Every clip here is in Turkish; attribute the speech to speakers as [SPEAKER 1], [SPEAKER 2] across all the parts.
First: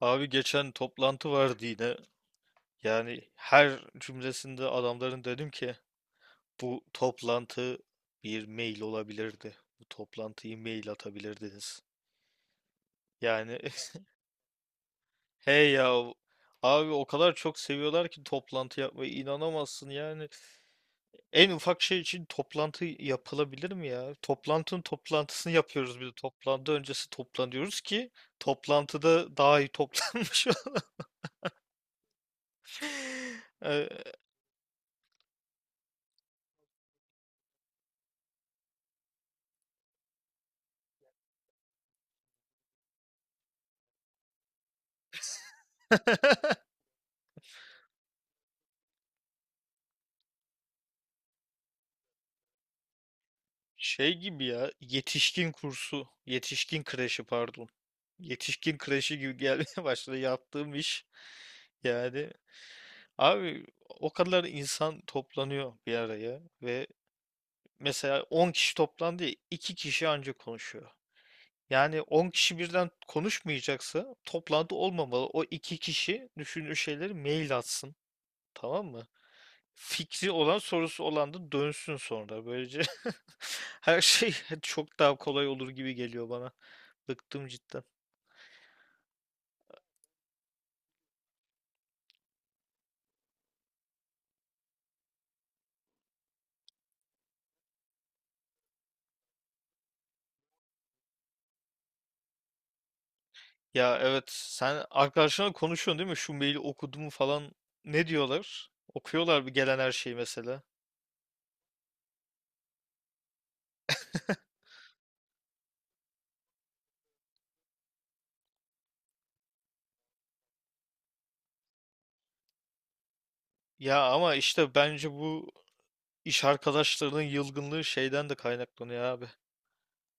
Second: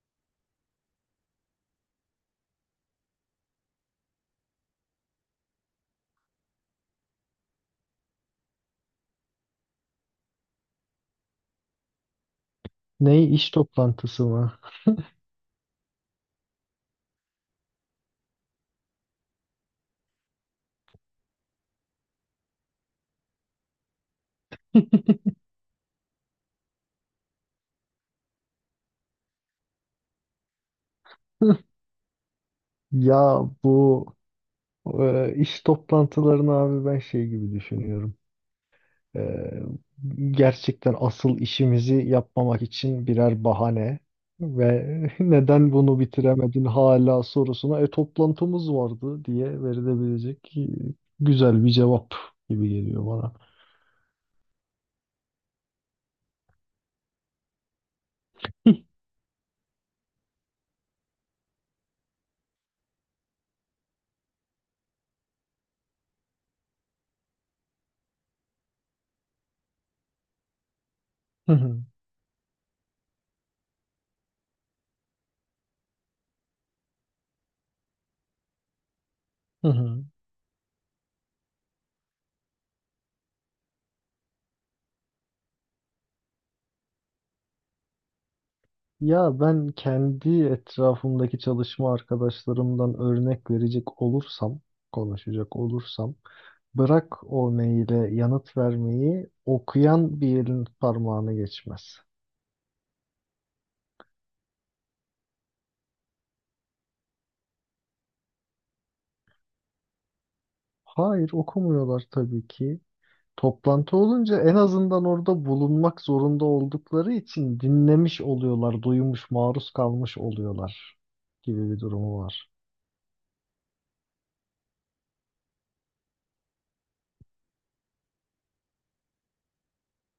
[SPEAKER 1] Abi geçen toplantı vardı yine. Yani her cümlesinde adamların dedim ki bu toplantı bir mail olabilirdi. Bu toplantıyı mail atabilirdiniz.
[SPEAKER 2] Ne iş
[SPEAKER 1] Yani
[SPEAKER 2] toplantısı mı?
[SPEAKER 1] hey ya abi o kadar çok seviyorlar ki toplantı yapmayı inanamazsın yani. En ufak şey için toplantı yapılabilir mi ya? Toplantının toplantısını yapıyoruz bir de toplantı öncesi toplanıyoruz ki toplantıda daha iyi toplanmış.
[SPEAKER 2] Ya
[SPEAKER 1] Ee,
[SPEAKER 2] bu iş toplantılarını abi ben şey gibi düşünüyorum. E, Gerçekten asıl işimizi yapmamak için birer bahane ve neden bunu bitiremedin hala sorusuna toplantımız vardı diye verilebilecek güzel bir cevap gibi geliyor bana.
[SPEAKER 1] Şey gibi ya yetişkin kursu, yetişkin kreşi pardon. Yetişkin kreşi gibi gelmeye başladı yaptığım iş. Yani abi o kadar insan toplanıyor bir araya ve mesela 10 kişi toplandı ya 2 kişi ancak konuşuyor.
[SPEAKER 2] Hı hı,
[SPEAKER 1] Yani 10 kişi birden konuşmayacaksa toplantı olmamalı. O 2 kişi düşündüğü şeyleri mail atsın. Tamam mı?
[SPEAKER 2] hı hı.
[SPEAKER 1] Fikri olan, sorusu olan da dönsün sonra. Böylece her şey çok daha kolay olur gibi geliyor bana. Bıktım cidden.
[SPEAKER 2] Ya ben kendi etrafımdaki çalışma arkadaşlarımdan örnek verecek olursam, konuşacak olursam bırak o maile yanıt vermeyi, okuyan bir elin parmağına geçmez.
[SPEAKER 1] Ya evet, sen arkadaşlarla konuşuyorsun değil mi? Şu maili okudum falan. Ne diyorlar? Okuyorlar bir gelen her şeyi mesela.
[SPEAKER 2] Hayır, okumuyorlar tabii ki. Toplantı olunca en azından orada bulunmak zorunda oldukları için dinlemiş oluyorlar, duymuş, maruz kalmış oluyorlar gibi bir durumu var.
[SPEAKER 1] Ya ama işte bence bu iş arkadaşlarının yılgınlığı şeyden de kaynaklanıyor abi.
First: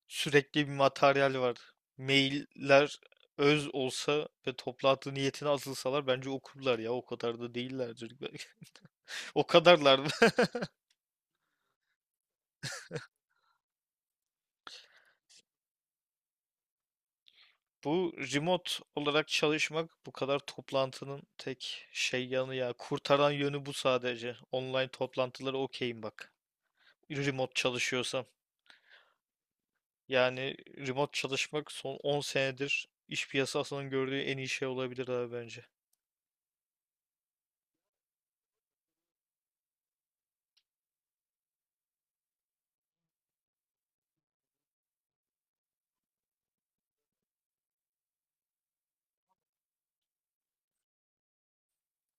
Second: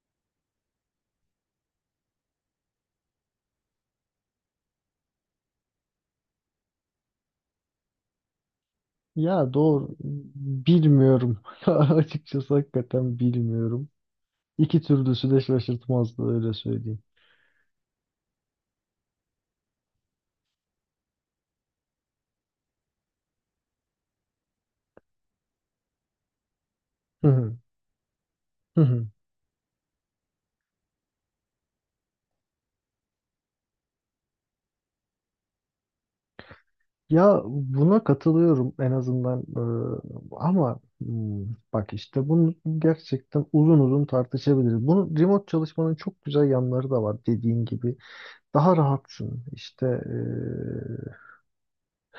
[SPEAKER 1] Sürekli bir materyal var. Mailler öz olsa ve toplantı niyetine atılsalar bence okurlar ya. O kadar da değillerdir. O
[SPEAKER 2] Ya doğru,
[SPEAKER 1] kadarlar.
[SPEAKER 2] bilmiyorum. Açıkçası hakikaten bilmiyorum. İki türlüsü de şaşırtmazdı öyle söyleyeyim.
[SPEAKER 1] Bu remote olarak çalışmak bu kadar toplantının tek şey yanı ya. Kurtaran yönü bu sadece. Online toplantıları okeyim bak.
[SPEAKER 2] Hı
[SPEAKER 1] Remote
[SPEAKER 2] hı.
[SPEAKER 1] çalışıyorsam.
[SPEAKER 2] Hı hı.
[SPEAKER 1] Yani remote çalışmak son 10 senedir iş piyasasının gördüğü en iyi şey olabilir abi bence.
[SPEAKER 2] Ya buna katılıyorum en azından. Ee, ama hmm, bak işte bunu gerçekten uzun uzun tartışabiliriz. Bunun remote çalışmanın çok güzel yanları da var dediğin gibi. Daha rahatsın işte,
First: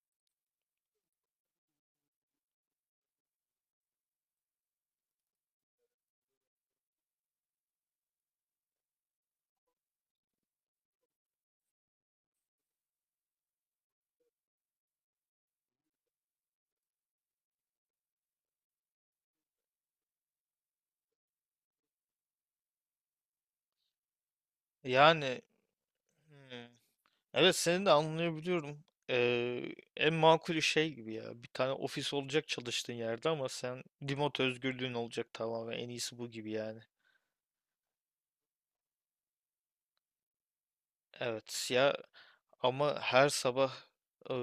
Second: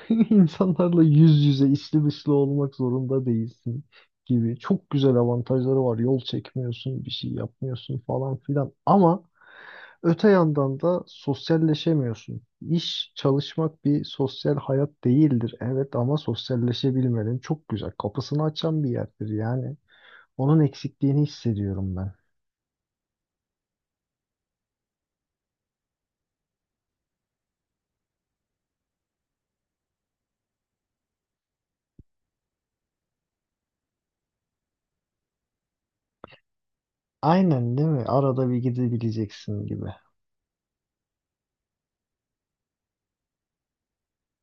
[SPEAKER 2] insanlarla yüz yüze içli dışlı olmak zorunda değilsin gibi. Çok güzel avantajları var, yol çekmiyorsun, bir şey yapmıyorsun falan filan ama öte yandan da sosyalleşemiyorsun. İş, çalışmak bir sosyal hayat değildir. Evet ama sosyalleşebilmenin çok güzel kapısını açan bir yerdir yani. Onun eksikliğini hissediyorum ben.
[SPEAKER 1] Yani hmm, evet seni de anlayabiliyorum. Ee, en makul şey gibi ya. Bir tane ofis olacak çalıştığın yerde ama sen remote özgürlüğün olacak tamamen. En iyisi bu gibi yani.
[SPEAKER 2] Aynen değil mi? Arada bir gidebileceksin gibi.
[SPEAKER 1] Evet ya ama her sabah e,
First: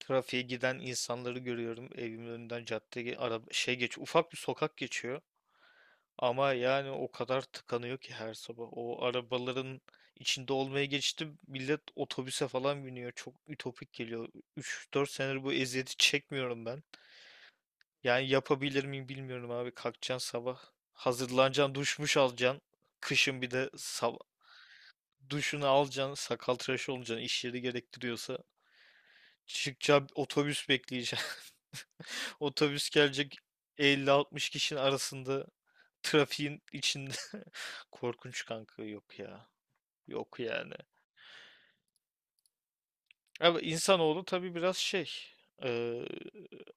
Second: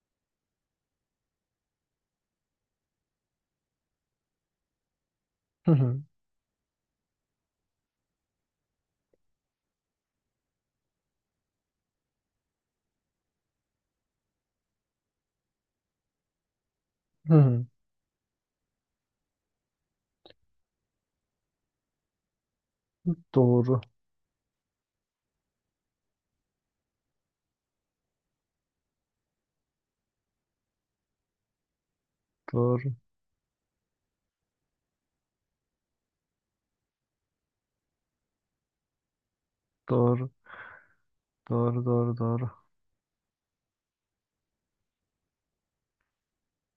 [SPEAKER 1] trafiğe giden insanları görüyorum. Evimin önünden caddeye araba şey geç ufak bir sokak geçiyor.
[SPEAKER 2] Hı hı,
[SPEAKER 1] Ama yani o kadar tıkanıyor ki her sabah. O arabaların içinde olmaya geçti. Millet otobüse falan biniyor. Çok ütopik geliyor. 3-4 senedir bu eziyeti çekmiyorum ben.
[SPEAKER 2] hı hı.
[SPEAKER 1] Yani yapabilir miyim bilmiyorum abi. Kalkacaksın sabah. Hazırlanacaksın, duşmuş alacaksın. Kışın bir de
[SPEAKER 2] Doğru,
[SPEAKER 1] duşunu alacaksın, sakal tıraşı olacaksın, iş yeri gerektiriyorsa. Çıkacaksın, otobüs bekleyeceksin. Otobüs
[SPEAKER 2] doğru,
[SPEAKER 1] gelecek 50-60 kişinin arasında trafiğin içinde. Korkunç kanka yok ya.
[SPEAKER 2] doğru,
[SPEAKER 1] Yok yani.
[SPEAKER 2] doğru, doğru, doğru.
[SPEAKER 1] Ama insanoğlu tabii biraz şey. eee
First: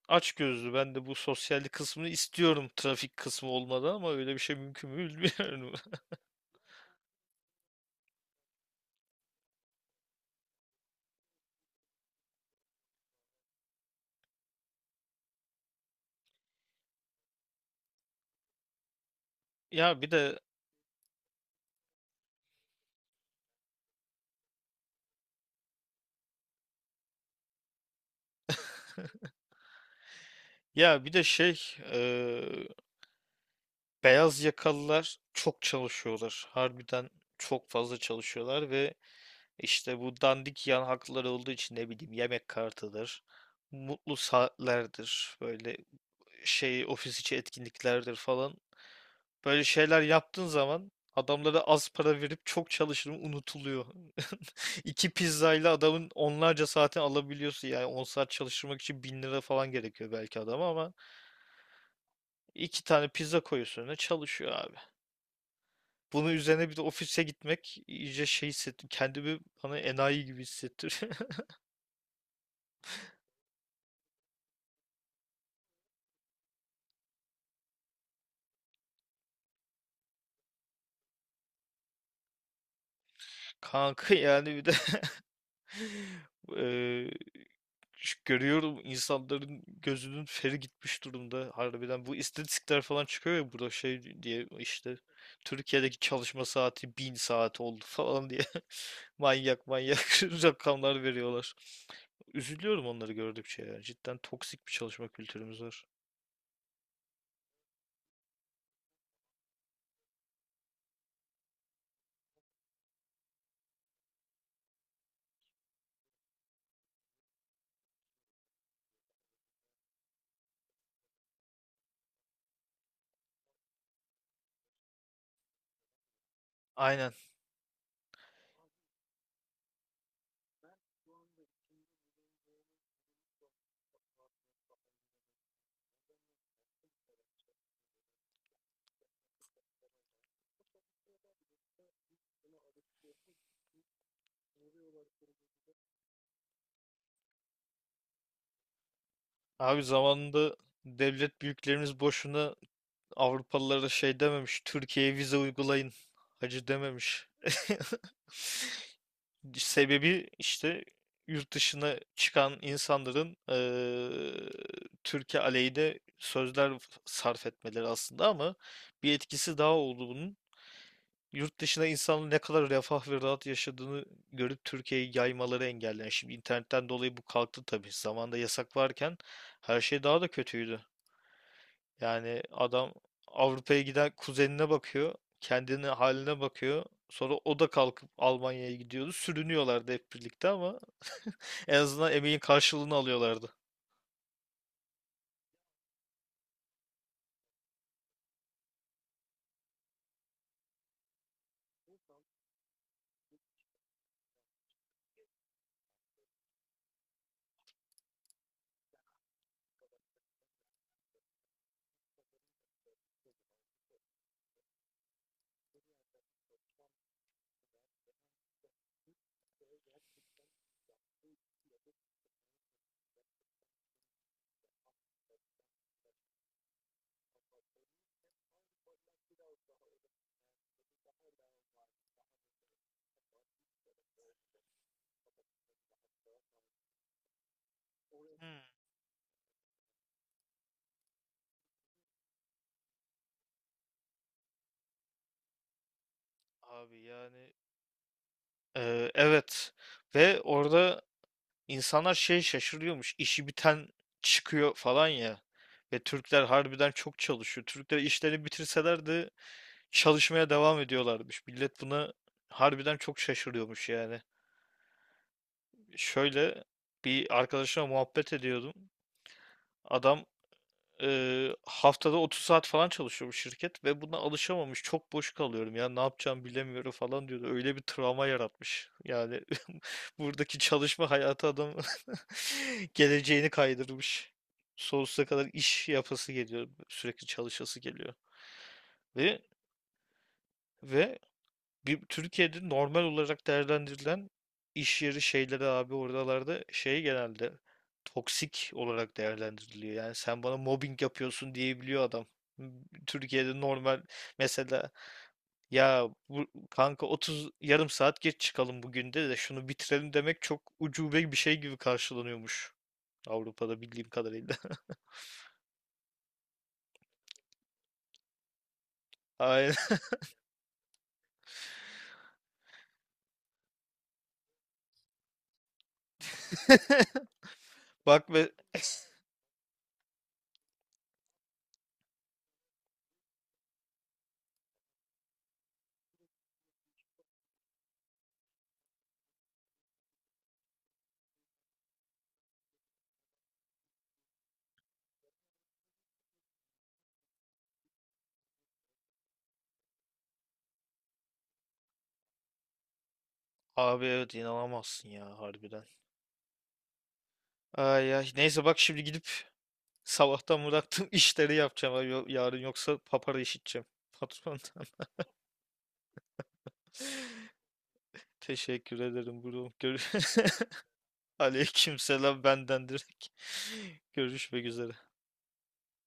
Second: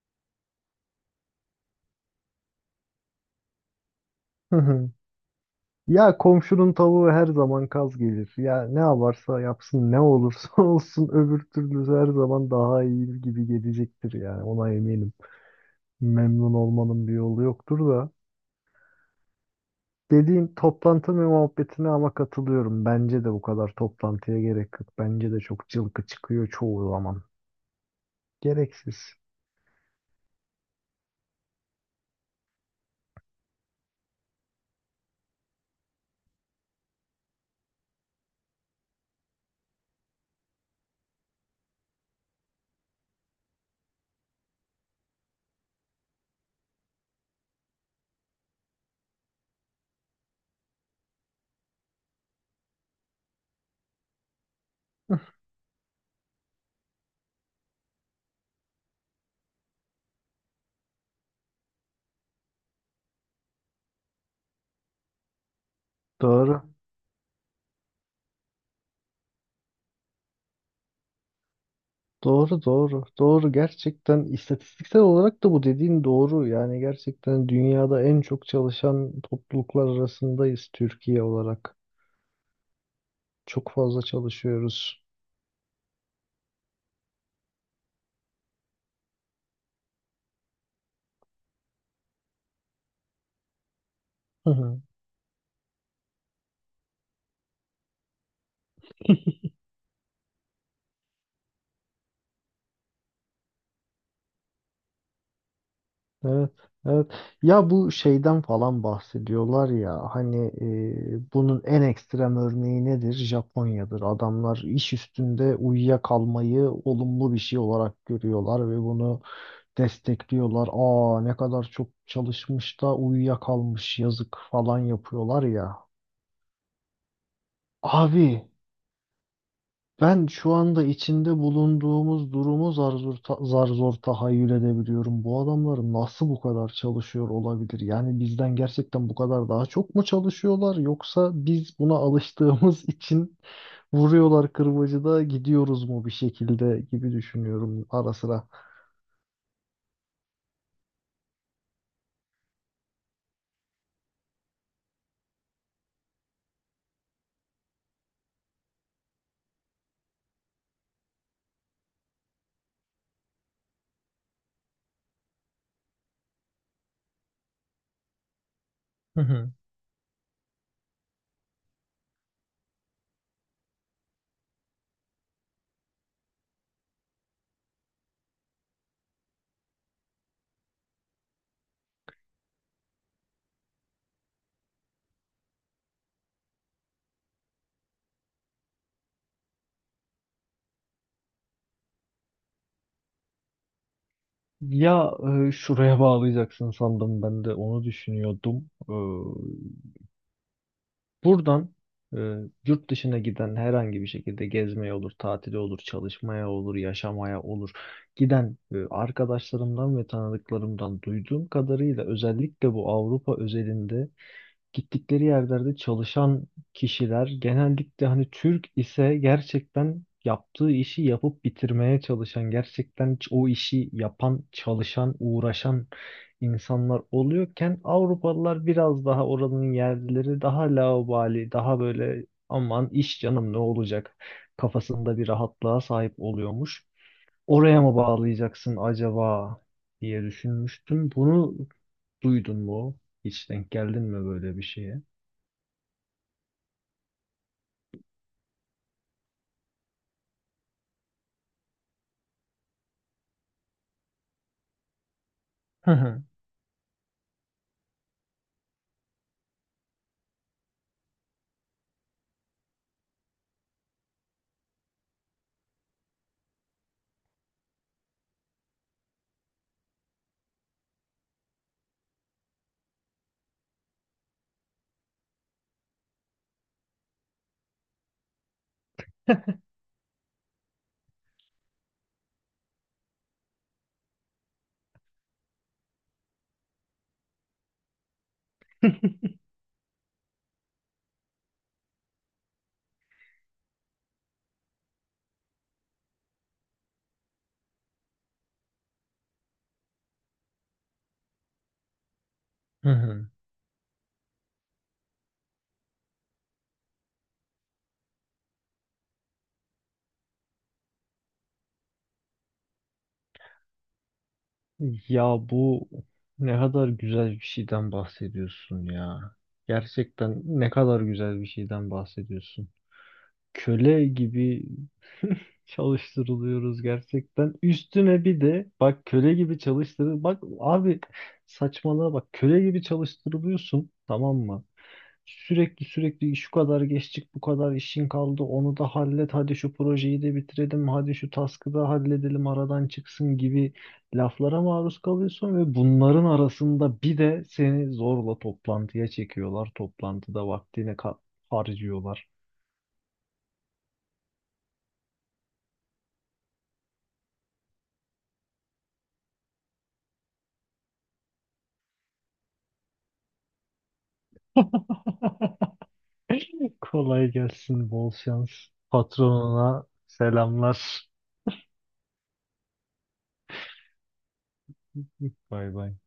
[SPEAKER 1] açgözlü. Ben de bu sosyallik kısmını istiyorum trafik kısmı olmadan ama öyle bir
[SPEAKER 2] Hı
[SPEAKER 1] şey
[SPEAKER 2] hı.
[SPEAKER 1] mümkün mü bilmiyorum.
[SPEAKER 2] Ya komşunun tavuğu her zaman kaz gelir. Ya ne yaparsa yapsın, ne olursa olsun öbür türlü her zaman daha iyi gibi gelecektir yani, ona eminim. Memnun olmanın bir yolu yoktur da.
[SPEAKER 1] Ya bir de
[SPEAKER 2] Dediğin toplantı ve muhabbetine ama katılıyorum. Bence de bu kadar toplantıya gerek yok. Bence de çok cılkı çıkıyor çoğu zaman. Gereksiz.
[SPEAKER 1] ya bir de şey eee, beyaz yakalılar çok çalışıyorlar. Harbiden çok fazla çalışıyorlar ve işte bu dandik yan hakları olduğu için ne bileyim yemek kartıdır, mutlu saatlerdir, böyle şey ofis içi etkinliklerdir falan. Böyle şeyler yaptığın zaman adamlara az para verip çok çalışırım unutuluyor. İki pizzayla adamın onlarca saatini alabiliyorsun yani 10 saat çalıştırmak için 1.000 lira falan gerekiyor belki adama ama iki tane pizza koyuyorsun önüne çalışıyor abi. Bunun
[SPEAKER 2] Doğru.
[SPEAKER 1] üzerine bir de ofise gitmek iyice şey hissettim. Kendimi bana enayi gibi hissettiriyor.
[SPEAKER 2] Doğru doğru. Doğru, gerçekten istatistiksel olarak da bu dediğin doğru. Yani gerçekten dünyada en çok çalışan topluluklar arasındayız, Türkiye olarak. Çok fazla
[SPEAKER 1] Kanka yani bir de
[SPEAKER 2] çalışıyoruz.
[SPEAKER 1] eee, görüyorum insanların gözünün feri gitmiş durumda. Harbiden bu istatistikler falan çıkıyor ya burada şey diye işte Türkiye'deki çalışma saati 1.000 saat oldu falan diye manyak manyak rakamlar veriyorlar. Üzülüyorum onları gördükçe ya. Cidden toksik bir çalışma kültürümüz var.
[SPEAKER 2] Evet, evet. Ya bu şeyden falan bahsediyorlar ya hani, bunun en ekstrem örneği nedir? Japonya'dır. Adamlar iş üstünde uyuyakalmayı olumlu bir şey olarak görüyorlar ve bunu destekliyorlar. Aa ne kadar çok çalışmış da uyuyakalmış yazık falan yapıyorlar ya.
[SPEAKER 1] Aynen.
[SPEAKER 2] Abi ben şu anda içinde bulunduğumuz durumu zar zor, zar zor tahayyül edebiliyorum. Bu adamlar nasıl bu kadar çalışıyor olabilir? Yani bizden gerçekten bu kadar daha çok mu çalışıyorlar? Yoksa biz buna alıştığımız için vuruyorlar kırbacı gidiyoruz mu bir şekilde gibi düşünüyorum ara sıra.
[SPEAKER 1] Abi zamanında devlet büyüklerimiz boşuna Avrupalılara şey dememiş. Türkiye'ye vize uygulayın. Hacı dememiş. Sebebi işte yurt dışına çıkan insanların Türkiye aleyhine sözler sarf etmeleri aslında ama bir
[SPEAKER 2] Hı hı.
[SPEAKER 1] etkisi daha oldu bunun. Yurt dışına insanın ne kadar refah ve rahat yaşadığını görüp Türkiye'yi yaymaları engelleyen. Şimdi internetten dolayı bu kalktı tabii. Zamanında yasak varken her şey daha da kötüydü. Yani adam Avrupa'ya giden kuzenine bakıyor. Kendine haline bakıyor. Sonra o da kalkıp Almanya'ya gidiyordu. Sürünüyorlardı hep birlikte ama en azından emeğin karşılığını alıyorlardı.
[SPEAKER 2] Ya, şuraya bağlayacaksın sandım, ben de onu düşünüyordum. Buradan e, yurt dışına giden herhangi bir şekilde, gezmeye olur, tatile olur, çalışmaya olur, yaşamaya olur. Giden arkadaşlarımdan ve tanıdıklarımdan duyduğum kadarıyla, özellikle bu Avrupa özelinde, gittikleri yerlerde çalışan kişiler genellikle hani Türk ise gerçekten yaptığı işi yapıp bitirmeye çalışan, gerçekten o işi yapan, çalışan, uğraşan insanlar oluyorken, Avrupalılar biraz daha, oranın yerlileri daha laubali, daha böyle aman iş canım ne olacak kafasında bir rahatlığa sahip oluyormuş. Oraya mı
[SPEAKER 1] Hmm,
[SPEAKER 2] bağlayacaksın acaba diye düşünmüştüm. Bunu duydun mu? Hiç denk geldin mi böyle bir şeye?
[SPEAKER 1] abi yani evet ve orada insanlar şey şaşırıyormuş işi biten çıkıyor falan ya
[SPEAKER 2] Hı
[SPEAKER 1] ve
[SPEAKER 2] hı.
[SPEAKER 1] Türkler harbiden çok çalışıyor. Türkler işlerini bitirseler de çalışmaya devam ediyorlarmış. Millet buna harbiden çok şaşırıyormuş yani. Şöyle bir arkadaşımla muhabbet ediyordum. Adam haftada 30 saat falan çalışıyor bu şirket ve buna alışamamış. Çok boş kalıyorum ya ne yapacağımı bilemiyorum falan diyordu. Öyle bir travma yaratmış. Yani buradaki çalışma hayatı adam geleceğini kaydırmış. Sonsuza kadar iş yapası geliyor. Sürekli çalışası geliyor. Ve ve bir, Türkiye'de normal olarak değerlendirilen iş yeri şeyleri abi oralarda şey genelde toksik olarak değerlendiriliyor. Yani sen bana mobbing yapıyorsun diyebiliyor adam.
[SPEAKER 2] Hı hı.
[SPEAKER 1] Türkiye'de normal mesela ya bu, kanka 30 yarım saat geç çıkalım bugün de şunu bitirelim demek çok ucube bir şey gibi karşılanıyormuş. Avrupa'da bildiğim kadarıyla.
[SPEAKER 2] Ya bu ne kadar güzel bir şeyden bahsediyorsun ya.
[SPEAKER 1] Aynen.
[SPEAKER 2] Gerçekten ne kadar güzel bir şeyden bahsediyorsun. Köle gibi çalıştırılıyoruz gerçekten. Üstüne
[SPEAKER 1] Bak
[SPEAKER 2] bir
[SPEAKER 1] ve
[SPEAKER 2] de bak, köle gibi çalıştırıl. Bak abi saçmalığa bak, köle gibi çalıştırılıyorsun, tamam mı? Sürekli sürekli şu kadar geçtik, bu kadar işin kaldı, onu da hallet, hadi şu projeyi de bitirelim, hadi şu task'ı da halledelim aradan çıksın gibi laflara maruz kalıyorsun ve bunların arasında bir de seni zorla toplantıya çekiyorlar, toplantıda vaktini harcıyorlar.
[SPEAKER 1] abi evet inanamazsın ya harbiden. Ay ay neyse bak şimdi gidip sabahtan bıraktım işleri yapacağım abi. Yarın yoksa papara işiteceğim patrondan.
[SPEAKER 2] Kolay gelsin, bol şans.
[SPEAKER 1] Teşekkür ederim bro.
[SPEAKER 2] Patronuna selamlar.
[SPEAKER 1] Aleykümselam benden direkt. Görüşmek üzere.
[SPEAKER 2] Bay bay.